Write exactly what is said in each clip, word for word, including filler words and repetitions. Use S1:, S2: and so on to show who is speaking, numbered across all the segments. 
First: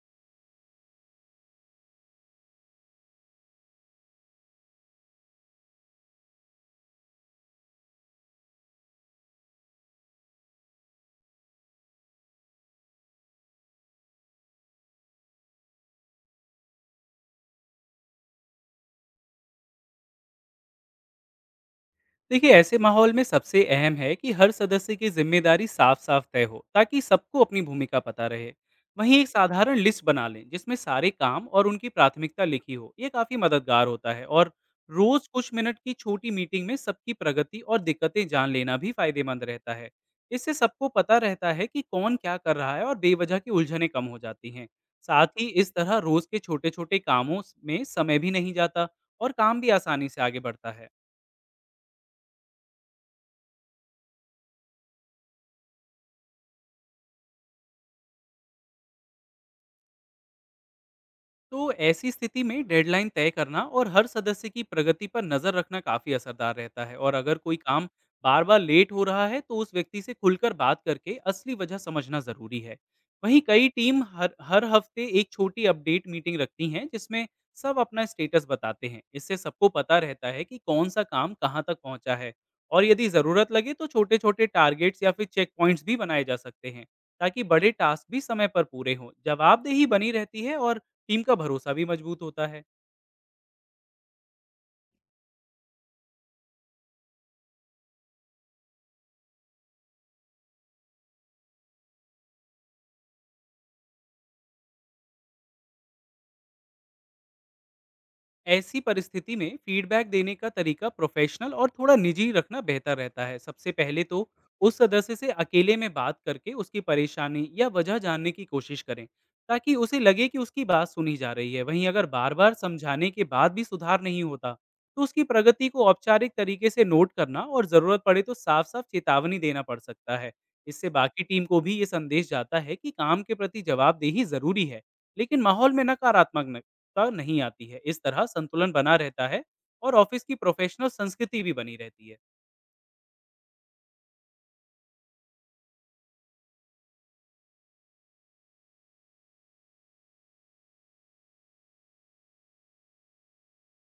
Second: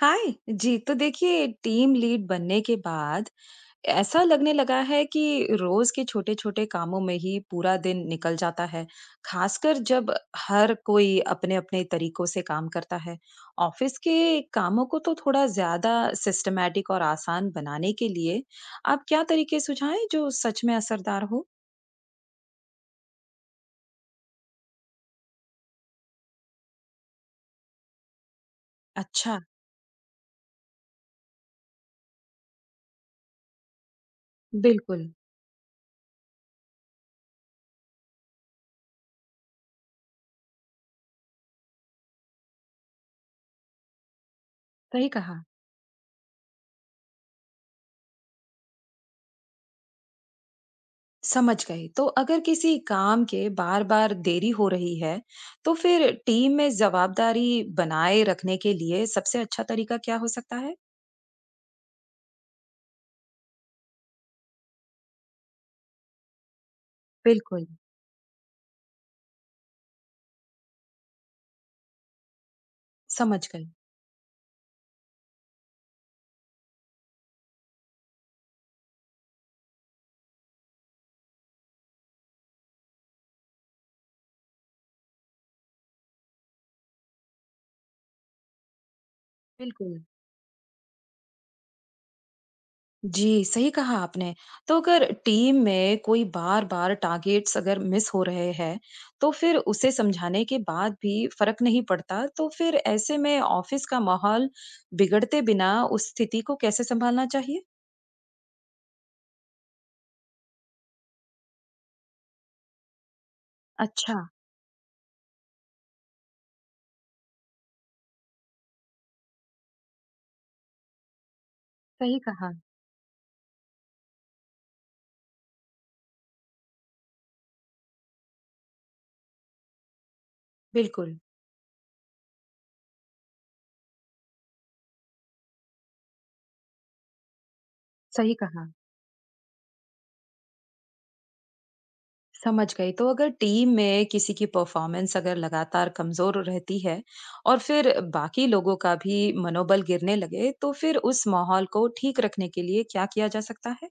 S1: हाय जी। तो देखिए, team lead बनने के बाद ऐसा लगने लगा है कि रोज के छोटे छोटे कामों में ही पूरा दिन निकल जाता है। खासकर जब हर कोई अपने अपने तरीकों से काम करता है। ऑफिस के कामों को तो थोड़ा ज्यादा सिस्टमैटिक और आसान बनाने के लिए आप क्या तरीके सुझाएं जो सच में असरदार हो?
S2: देखिए, ऐसे माहौल में सबसे अहम है कि हर सदस्य की जिम्मेदारी साफ साफ तय हो ताकि सबको अपनी भूमिका पता रहे। वहीं एक
S1: अच्छा।
S2: साधारण लिस्ट बना लें जिसमें सारे काम और उनकी प्राथमिकता लिखी हो, ये काफ़ी मददगार होता है। और
S1: बिल्कुल।
S2: रोज़ कुछ मिनट की छोटी मीटिंग में सबकी प्रगति और दिक्कतें जान लेना भी फायदेमंद रहता है। इससे सबको पता रहता है कि कौन क्या कर रहा है और बेवजह की उलझनें कम हो जाती हैं।
S1: सही
S2: साथ
S1: कहा।
S2: ही इस तरह रोज़ के छोटे छोटे कामों में समय भी नहीं जाता और काम भी आसानी से आगे बढ़ता है।
S1: समझ गई। तो अगर किसी काम के बार-बार देरी हो रही है, तो फिर टीम में जवाबदारी बनाए रखने के लिए सबसे अच्छा तरीका क्या हो सकता है?
S2: तो ऐसी स्थिति में डेडलाइन तय करना और हर सदस्य की प्रगति पर नज़र रखना काफ़ी असरदार रहता है। और अगर कोई
S1: बिल्कुल।
S2: काम बार बार लेट हो रहा है तो उस व्यक्ति से खुलकर बात करके असली वजह समझना ज़रूरी है। वहीं
S1: समझ गई।
S2: कई टीम हर हर हफ्ते एक छोटी अपडेट मीटिंग रखती हैं जिसमें सब अपना स्टेटस बताते हैं। इससे सबको पता रहता है कि कौन सा काम कहाँ तक पहुँचा है। और यदि ज़रूरत लगे तो छोटे छोटे टारगेट्स या फिर चेक पॉइंट्स भी बनाए जा सकते हैं ताकि बड़े टास्क भी समय पर पूरे हों, जवाबदेही
S1: बिल्कुल।
S2: बनी रहती है और टीम का भरोसा भी मजबूत होता है।
S1: जी, सही कहा आपने। तो अगर टीम में कोई बार-बार टारगेट्स अगर मिस हो रहे हैं, तो फिर उसे समझाने के बाद भी फ़र्क नहीं पड़ता, तो फिर ऐसे में ऑफ़िस का माहौल बिगड़ते बिना उस स्थिति को कैसे सँभालना चाहिए?
S2: ऐसी परिस्थिति में फीडबैक देने का तरीका प्रोफेशनल और थोड़ा निजी रखना बेहतर रहता है। सबसे पहले
S1: अच्छा।
S2: तो उस सदस्य से अकेले में बात करके उसकी परेशानी या वजह जानने की कोशिश करें ताकि उसे लगे कि उसकी बात सुनी जा रही है। वहीं अगर
S1: सही
S2: बार
S1: कहा।
S2: बार समझाने के बाद भी सुधार नहीं होता तो उसकी प्रगति को औपचारिक तरीके से नोट करना और ज़रूरत पड़े तो साफ साफ चेतावनी देना पड़ सकता है। इससे
S1: बिल्कुल।
S2: बाकी टीम को भी ये संदेश जाता है कि काम के प्रति जवाबदेही ज़रूरी है, लेकिन माहौल में नकारात्मक नहीं आती है। इस तरह
S1: सही कहा।
S2: संतुलन बना रहता है और ऑफ़िस की प्रोफ़ेशनल संस्कृति भी बनी रहती है।
S1: समझ गई। तो अगर टीम में किसी की परफॉर्मेंस अगर लगातार कमजोर रहती है और फिर बाकी लोगों का भी मनोबल गिरने लगे, तो फिर उस माहौल को ठीक रखने के लिए क्या किया जा सकता है?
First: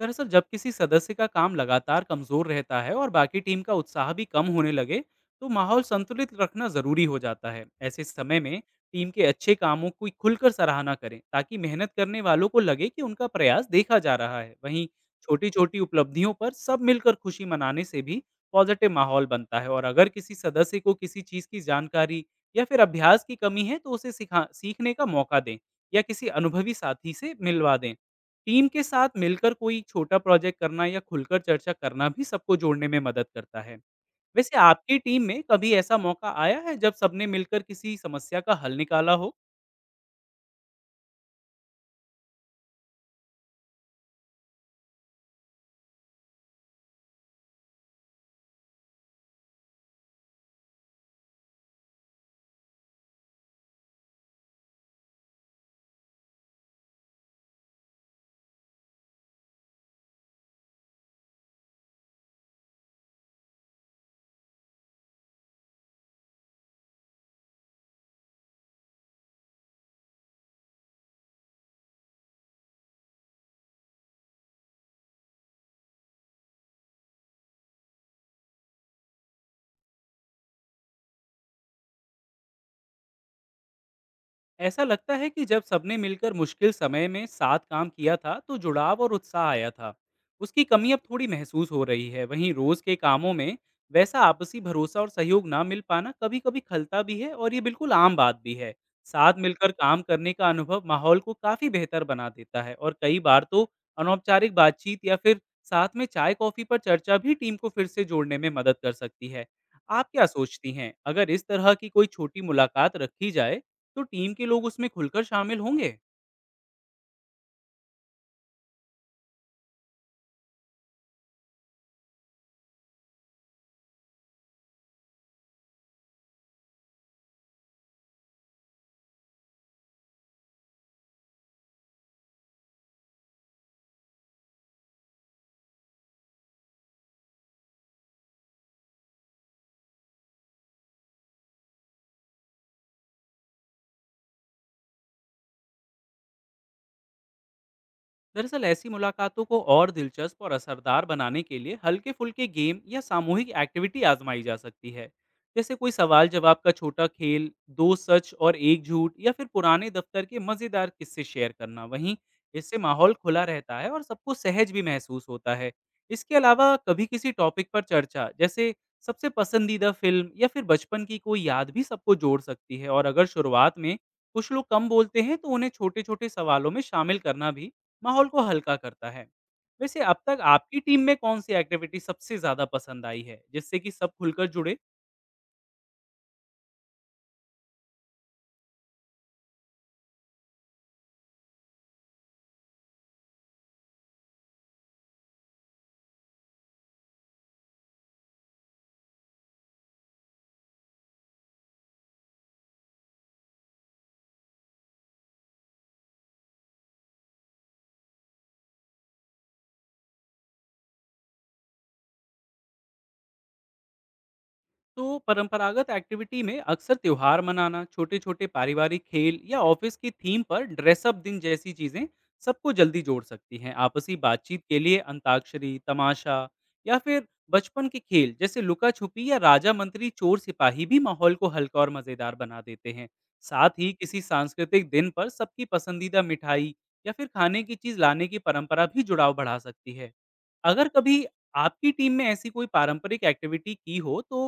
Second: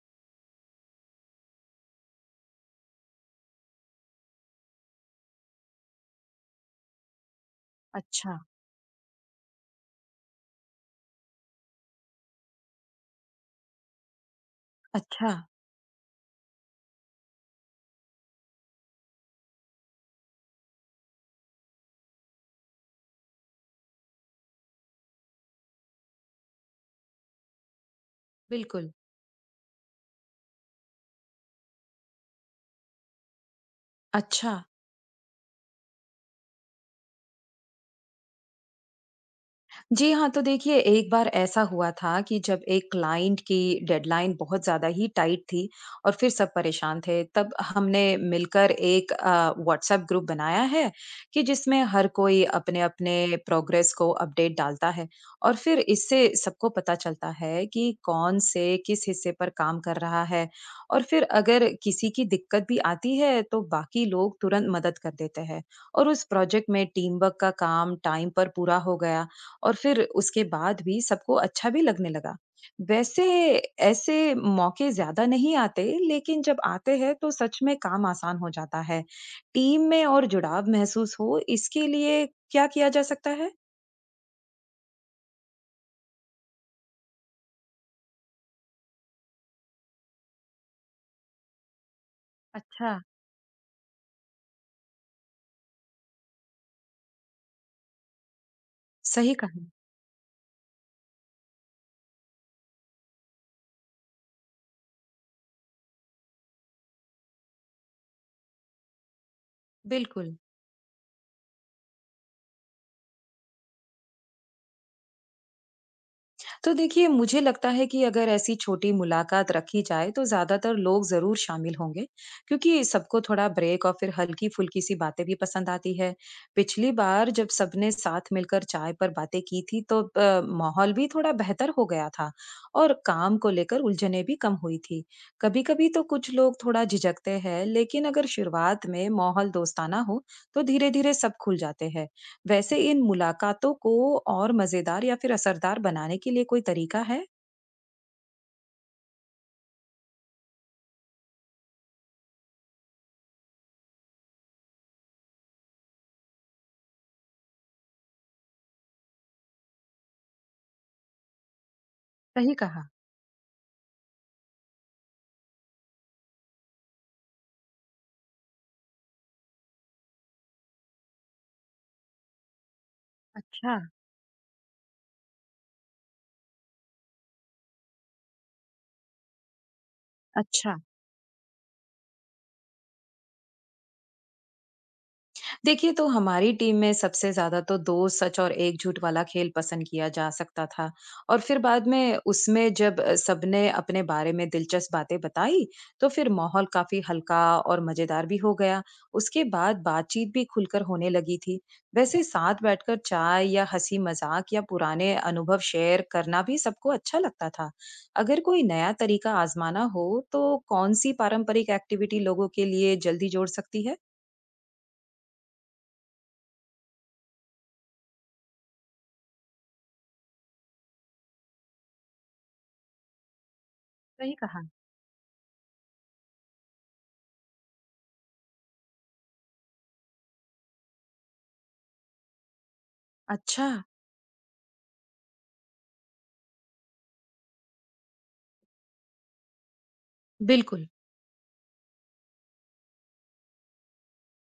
S2: दरअसल जब किसी सदस्य का काम लगातार कमजोर रहता है और बाकी टीम का उत्साह भी कम होने लगे तो माहौल संतुलित रखना जरूरी हो जाता है। ऐसे
S1: अच्छा।
S2: समय में टीम के अच्छे कामों की खुलकर सराहना करें ताकि मेहनत करने वालों को लगे कि उनका प्रयास देखा जा रहा है। वहीं
S1: अच्छा।
S2: छोटी छोटी उपलब्धियों पर सब मिलकर खुशी मनाने से भी पॉजिटिव माहौल बनता है। और अगर किसी सदस्य को किसी चीज़ की जानकारी या फिर अभ्यास की कमी है तो उसे सिखा सीखने का मौका दें या किसी अनुभवी साथी से मिलवा दें। टीम के
S1: बिल्कुल।
S2: साथ मिलकर कोई छोटा प्रोजेक्ट करना या खुलकर चर्चा करना भी सबको जोड़ने में मदद करता है। वैसे
S1: अच्छा।
S2: आपकी टीम में कभी ऐसा मौका आया है जब सबने मिलकर किसी समस्या का हल निकाला हो?
S1: जी हाँ, तो देखिए, एक बार ऐसा हुआ था कि जब एक क्लाइंट की डेडलाइन बहुत ज़्यादा ही टाइट थी और फिर सब परेशान थे, तब हमने मिलकर एक अ, व्हाट्सएप ग्रुप बनाया है कि जिसमें हर कोई अपने-अपने प्रोग्रेस को अपडेट डालता है। और फिर इससे सबको पता चलता है कि कौन से किस हिस्से पर काम कर रहा है। और फिर अगर किसी की दिक्कत भी आती है, तो बाकी लोग तुरंत मदद कर देते हैं। और उस प्रोजेक्ट में टीम वर्क का काम टाइम पर पूरा हो गया। और फिर उसके बाद भी सबको अच्छा भी लगने लगा। वैसे ऐसे मौके ज़्यादा नहीं आते, लेकिन जब आते हैं तो सच में काम आसान हो जाता है। टीम में और जुड़ाव महसूस हो इसके लिए क्या किया जा सकता है?
S2: ऐसा लगता है कि जब सबने मिलकर मुश्किल समय में साथ काम किया था तो जुड़ाव और उत्साह आया था, उसकी कमी अब थोड़ी महसूस हो रही है। वहीं रोज के
S1: अच्छा।
S2: कामों में वैसा आपसी भरोसा और सहयोग ना मिल पाना कभी कभी खलता भी है और ये बिल्कुल आम बात भी है। साथ
S1: सही कहा।
S2: मिलकर काम करने का अनुभव माहौल को काफी बेहतर बना देता है। और कई बार तो अनौपचारिक बातचीत या फिर साथ में चाय कॉफी पर चर्चा भी टीम को फिर से जोड़ने में मदद कर सकती है। आप क्या
S1: बिल्कुल।
S2: सोचती हैं, अगर इस तरह की कोई छोटी मुलाकात रखी जाए तो टीम के लोग उसमें खुलकर शामिल होंगे?
S1: तो देखिए, मुझे लगता है कि अगर ऐसी छोटी मुलाकात रखी जाए तो ज्यादातर लोग जरूर शामिल होंगे, क्योंकि सबको थोड़ा ब्रेक और फिर हल्की फुल्की सी बातें भी पसंद आती है। पिछली बार जब सबने साथ मिलकर चाय पर बातें की थी तो अ, माहौल भी थोड़ा बेहतर हो गया था और काम को लेकर उलझने भी कम हुई थी। कभी कभी तो कुछ लोग थोड़ा झिझकते हैं, लेकिन अगर शुरुआत में माहौल दोस्ताना हो तो धीरे धीरे सब खुल जाते हैं। वैसे इन मुलाकातों को और मजेदार या फिर असरदार बनाने के लिए कोई तरीका है?
S2: दरअसल ऐसी मुलाकातों को और दिलचस्प और असरदार बनाने के लिए हल्के फुल्के गेम या सामूहिक एक्टिविटी आजमाई जा सकती है। जैसे कोई सवाल जवाब का छोटा खेल, दो सच और एक झूठ, या फिर पुराने दफ्तर के मज़ेदार किस्से शेयर करना। वहीं
S1: सही
S2: इससे
S1: कहा।
S2: माहौल खुला रहता है और सबको सहज भी महसूस होता है। इसके अलावा कभी किसी टॉपिक पर चर्चा, जैसे सबसे पसंदीदा फिल्म या फिर बचपन की कोई याद, भी सबको जोड़ सकती है। और अगर
S1: अच्छा।
S2: शुरुआत में कुछ लोग कम बोलते हैं तो उन्हें छोटे छोटे सवालों में शामिल करना भी माहौल को हल्का करता है। वैसे अब तक
S1: अच्छा।
S2: आपकी टीम में कौन-सी एक्टिविटी सबसे ज़्यादा पसंद आई है, जिससे कि सब खुलकर जुड़े?
S1: देखिए, तो हमारी टीम में सबसे ज्यादा तो दो सच और एकझूठ वाला खेल पसंद किया जा सकता था। और फिर बाद में उसमें जब अ, सबने अपने बारे में दिलचस्प बातें बताई, तो फिर माहौल काफी हल्का और मजेदार भी हो गया। उसके बाद बातचीत भी खुलकर होने लगी थी। वैसे साथ बैठकर चाय या हंसी मजाक या पुराने अनुभव शेयर करना भी सबको अच्छा लगता था। अगर कोई नया तरीका आजमाना हो तो कौन सी पारंपरिक एक्टिविटी लोगों के लिए जल्दी जोड़ सकती है?
S2: तो परंपरागत एक्टिविटी में अक्सर त्योहार मनाना, छोटे छोटे पारिवारिक खेल, या ऑफिस की थीम पर ड्रेसअप दिन जैसी चीजें सबको जल्दी जोड़ सकती हैं। आपसी
S1: सही
S2: बातचीत
S1: कहा।
S2: के लिए अंताक्षरी, तमाशा, या फिर बचपन के खेल जैसे लुका छुपी या राजा मंत्री चोर सिपाही भी माहौल को हल्का और मजेदार बना देते हैं।
S1: अच्छा।
S2: साथ ही किसी सांस्कृतिक दिन पर सबकी पसंदीदा मिठाई या फिर खाने की चीज लाने की परंपरा भी जुड़ाव बढ़ा सकती है।
S1: बिल्कुल।
S2: अगर कभी आपकी टीम में ऐसी कोई पारंपरिक एक्टिविटी की हो तो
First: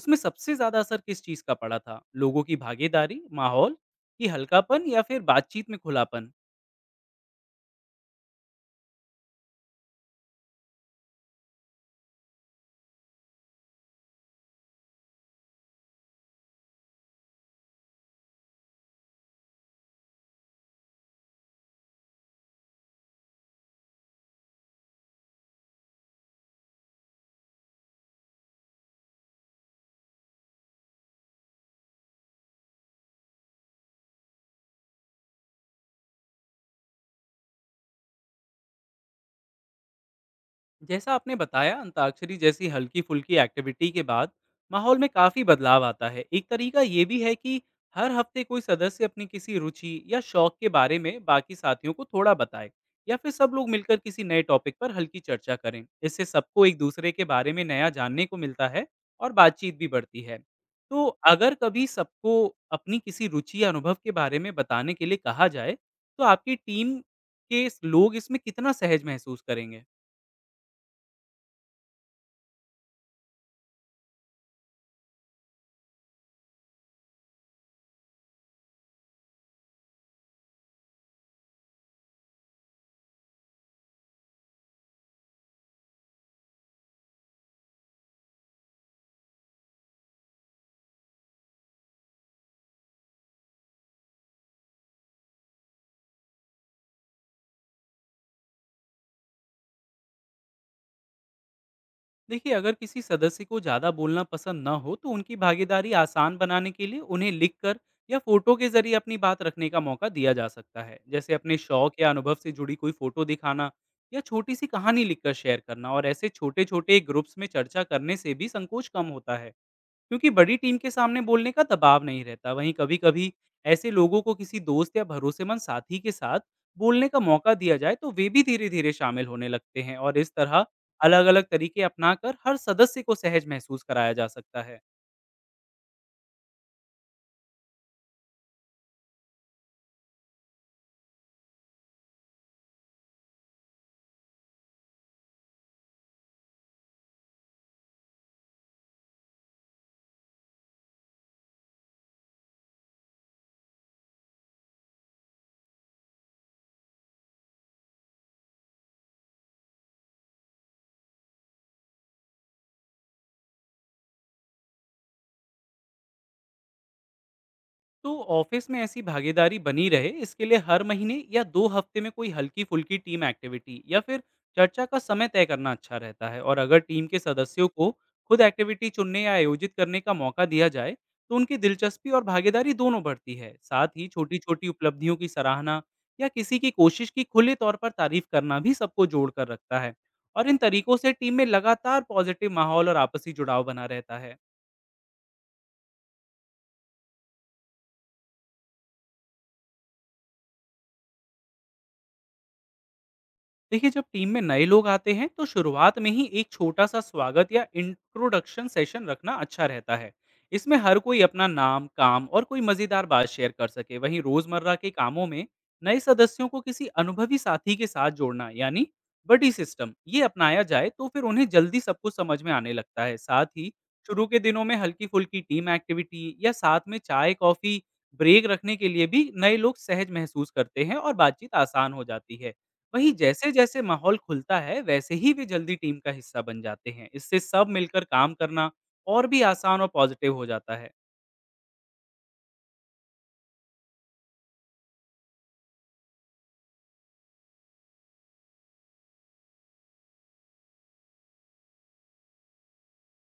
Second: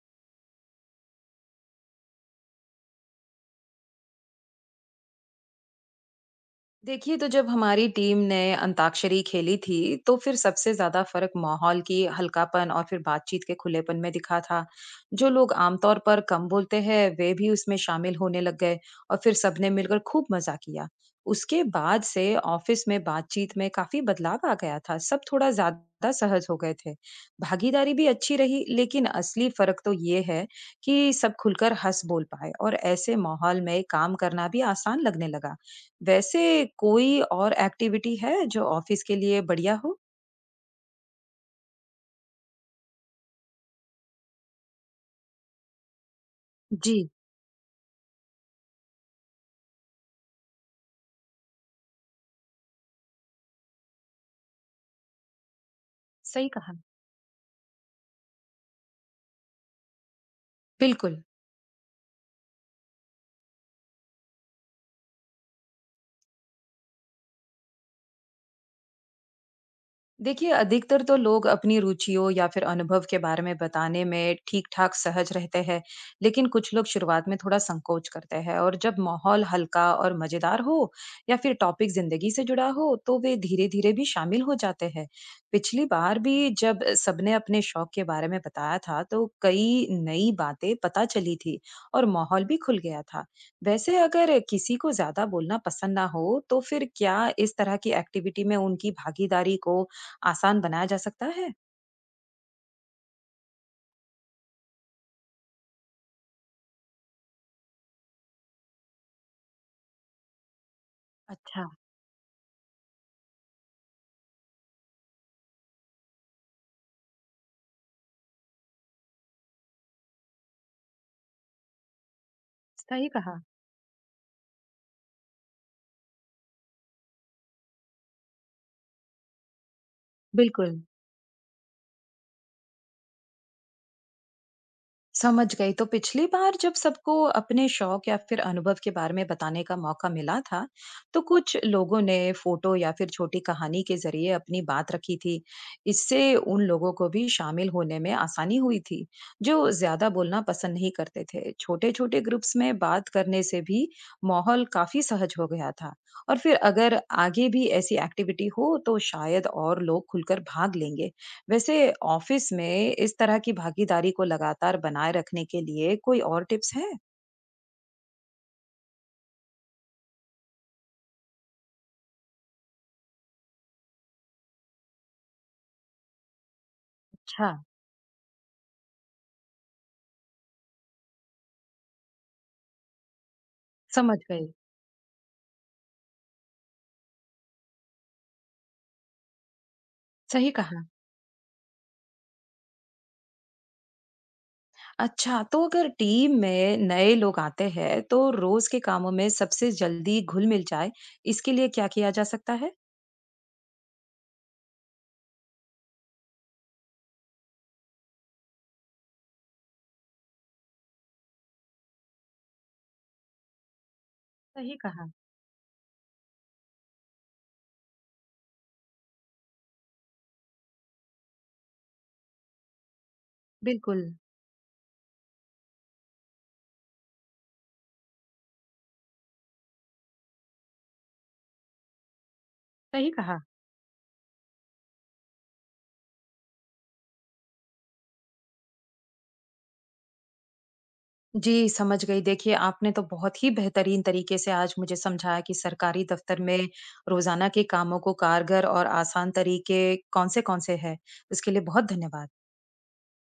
S2: उसमें सबसे ज्यादा असर किस चीज का पड़ा था? लोगों की भागीदारी, माहौल कि हल्कापन, या फिर बातचीत में खुलापन?
S1: देखिए, तो जब हमारी टीम ने अंताक्षरी खेली थी, तो फिर सबसे ज़्यादा फ़र्क माहौल की हल्कापन और फिर बातचीत के खुलेपन में दिखा था। जो लोग आमतौर पर कम बोलते हैं, वे भी उसमें शामिल होने लग गए और फिर सबने मिलकर खूब मज़ा किया। उसके बाद से ऑफ़िस में बातचीत में काफ़ी बदलाव आ गया था। सब थोड़ा ज़्यादा सहज हो गए थे। भागीदारी भी अच्छी रही, लेकिन असली फ़र्क तो ये है कि सब खुलकर हँस बोल पाए और ऐसे माहौल में काम करना भी आसान लगने लगा। वैसे कोई और एक्टिविटी है जो ऑफिस के लिए बढ़िया हो?
S2: जैसा आपने बताया, अंताक्षरी जैसी हल्की फुल्की एक्टिविटी के बाद माहौल में काफी बदलाव आता है। एक तरीका ये
S1: जी,
S2: भी है कि हर हफ्ते कोई सदस्य अपनी किसी रुचि या शौक के बारे में बाकी साथियों को थोड़ा बताए, या फिर सब लोग मिलकर किसी नए टॉपिक पर हल्की चर्चा करें। इससे
S1: सही
S2: सबको
S1: कहा।
S2: एक दूसरे के बारे में नया जानने को मिलता है और बातचीत भी बढ़ती है। तो
S1: बिल्कुल।
S2: अगर कभी सबको अपनी किसी रुचि या अनुभव के बारे में बताने के लिए कहा जाए तो आपकी टीम के लोग इसमें कितना सहज महसूस करेंगे?
S1: देखिए, अधिकतर तो लोग अपनी रुचियों या फिर अनुभव के बारे में बताने में ठीक-ठाक सहज रहते हैं, लेकिन कुछ लोग शुरुआत में थोड़ा संकोच करते हैं और जब माहौल हल्का और मज़ेदार हो या फिर टॉपिक ज़िंदगी से जुड़ा हो, तो वे धीरे-धीरे भी शामिल हो जाते हैं। पिछली बार भी जब सबने अपने शौक के बारे में बताया था, तो कई नई बातें पता चली थी और माहौल भी खुल गया था। वैसे अगर किसी को ज़्यादा बोलना पसंद ना हो, तो फिर क्या इस तरह की एक्टिविटी में उनकी भागीदारी को आसान बनाया जा सकता है?
S2: देखिए, अगर किसी सदस्य को ज़्यादा बोलना पसंद ना हो तो उनकी भागीदारी आसान बनाने के लिए उन्हें लिखकर या फोटो के जरिए अपनी बात रखने का मौका दिया जा सकता है। जैसे अपने
S1: अच्छा।
S2: शौक या अनुभव से जुड़ी कोई फोटो दिखाना या छोटी सी कहानी लिखकर शेयर करना। और ऐसे छोटे छोटे ग्रुप्स में चर्चा करने से भी संकोच कम होता है, क्योंकि बड़ी टीम के सामने बोलने का दबाव नहीं रहता। वहीं
S1: सही
S2: कभी-कभी
S1: कहा।
S2: ऐसे लोगों को किसी दोस्त या भरोसेमंद साथी के साथ बोलने का मौका दिया जाए, तो वे भी धीरे-धीरे शामिल होने लगते हैं। और इस तरह
S1: बिल्कुल।
S2: अलग-अलग तरीके अपनाकर हर सदस्य को सहज महसूस कराया जा सकता है।
S1: समझ गई। तो पिछली बार जब सबको अपने शौक या फिर अनुभव के बारे में बताने का मौका मिला था, तो कुछ लोगों ने फोटो या फिर छोटी कहानी के ज़रिए अपनी बात रखी थी। इससे उन लोगों को भी शामिल होने में आसानी हुई थी, जो ज़्यादा बोलना पसंद नहीं करते थे। छोटे-छोटे ग्रुप्स में बात करने से भी माहौल काफ़ी सहज हो गया था। और फिर अगर आगे भी ऐसी एक्टिविटी हो, तो शायद और लोग खुलकर भाग लेंगे। वैसे ऑफिस में इस तरह की भागीदारी को लगातार बनाए रखने के लिए कोई और टिप्स है?
S2: तो ऑफिस में ऐसी भागीदारी बनी रहे, इसके लिए हर महीने या दो हफ्ते में कोई हल्की फुल्की टीम एक्टिविटी या फिर चर्चा का समय तय करना अच्छा रहता है। और अगर टीम के
S1: अच्छा।
S2: सदस्यों को खुद एक्टिविटी चुनने या आयोजित करने का मौका दिया जाए तो उनकी दिलचस्पी और भागीदारी दोनों बढ़ती है। साथ ही
S1: समझ
S2: छोटी
S1: गई।
S2: छोटी उपलब्धियों की सराहना या किसी की कोशिश की खुले तौर पर तारीफ करना भी सबको जोड़ कर रखता है। और
S1: सही
S2: इन
S1: कहा।
S2: तरीकों से टीम में लगातार पॉजिटिव माहौल और आपसी जुड़ाव बना रहता है।
S1: अच्छा। तो अगर टीम में नए लोग आते हैं तो रोज के कामों में सबसे जल्दी घुल मिल जाए इसके लिए क्या किया जा सकता है?
S2: देखिए, जब टीम में नए लोग आते हैं तो शुरुआत में ही एक छोटा सा स्वागत या इंट्रोडक्शन सेशन रखना अच्छा रहता है, इसमें हर कोई अपना नाम, काम और कोई मजेदार बात शेयर कर सके। वहीं रोजमर्रा
S1: सही
S2: के
S1: कहा।
S2: कामों में नए सदस्यों को किसी अनुभवी साथी के साथ जोड़ना, यानी बडी सिस्टम, ये अपनाया जाए तो फिर उन्हें जल्दी सब कुछ समझ में आने लगता है। साथ ही
S1: बिल्कुल।
S2: शुरू के दिनों में हल्की फुल्की टीम एक्टिविटी या साथ में चाय कॉफी ब्रेक रखने के लिए भी नए लोग सहज महसूस करते हैं और बातचीत आसान हो जाती है।
S1: सही
S2: वहीं
S1: कहा।
S2: जैसे-जैसे माहौल खुलता है, वैसे ही वे जल्दी टीम का हिस्सा बन जाते हैं। इससे सब मिलकर काम करना और भी आसान और पॉजिटिव हो जाता है।
S1: जी, समझ गई। देखिए, आपने तो बहुत ही बेहतरीन तरीके से आज मुझे समझाया कि सरकारी दफ्तर में रोजाना के कामों को कारगर और आसान तरीके कौन से कौन से हैं। उसके लिए बहुत धन्यवाद।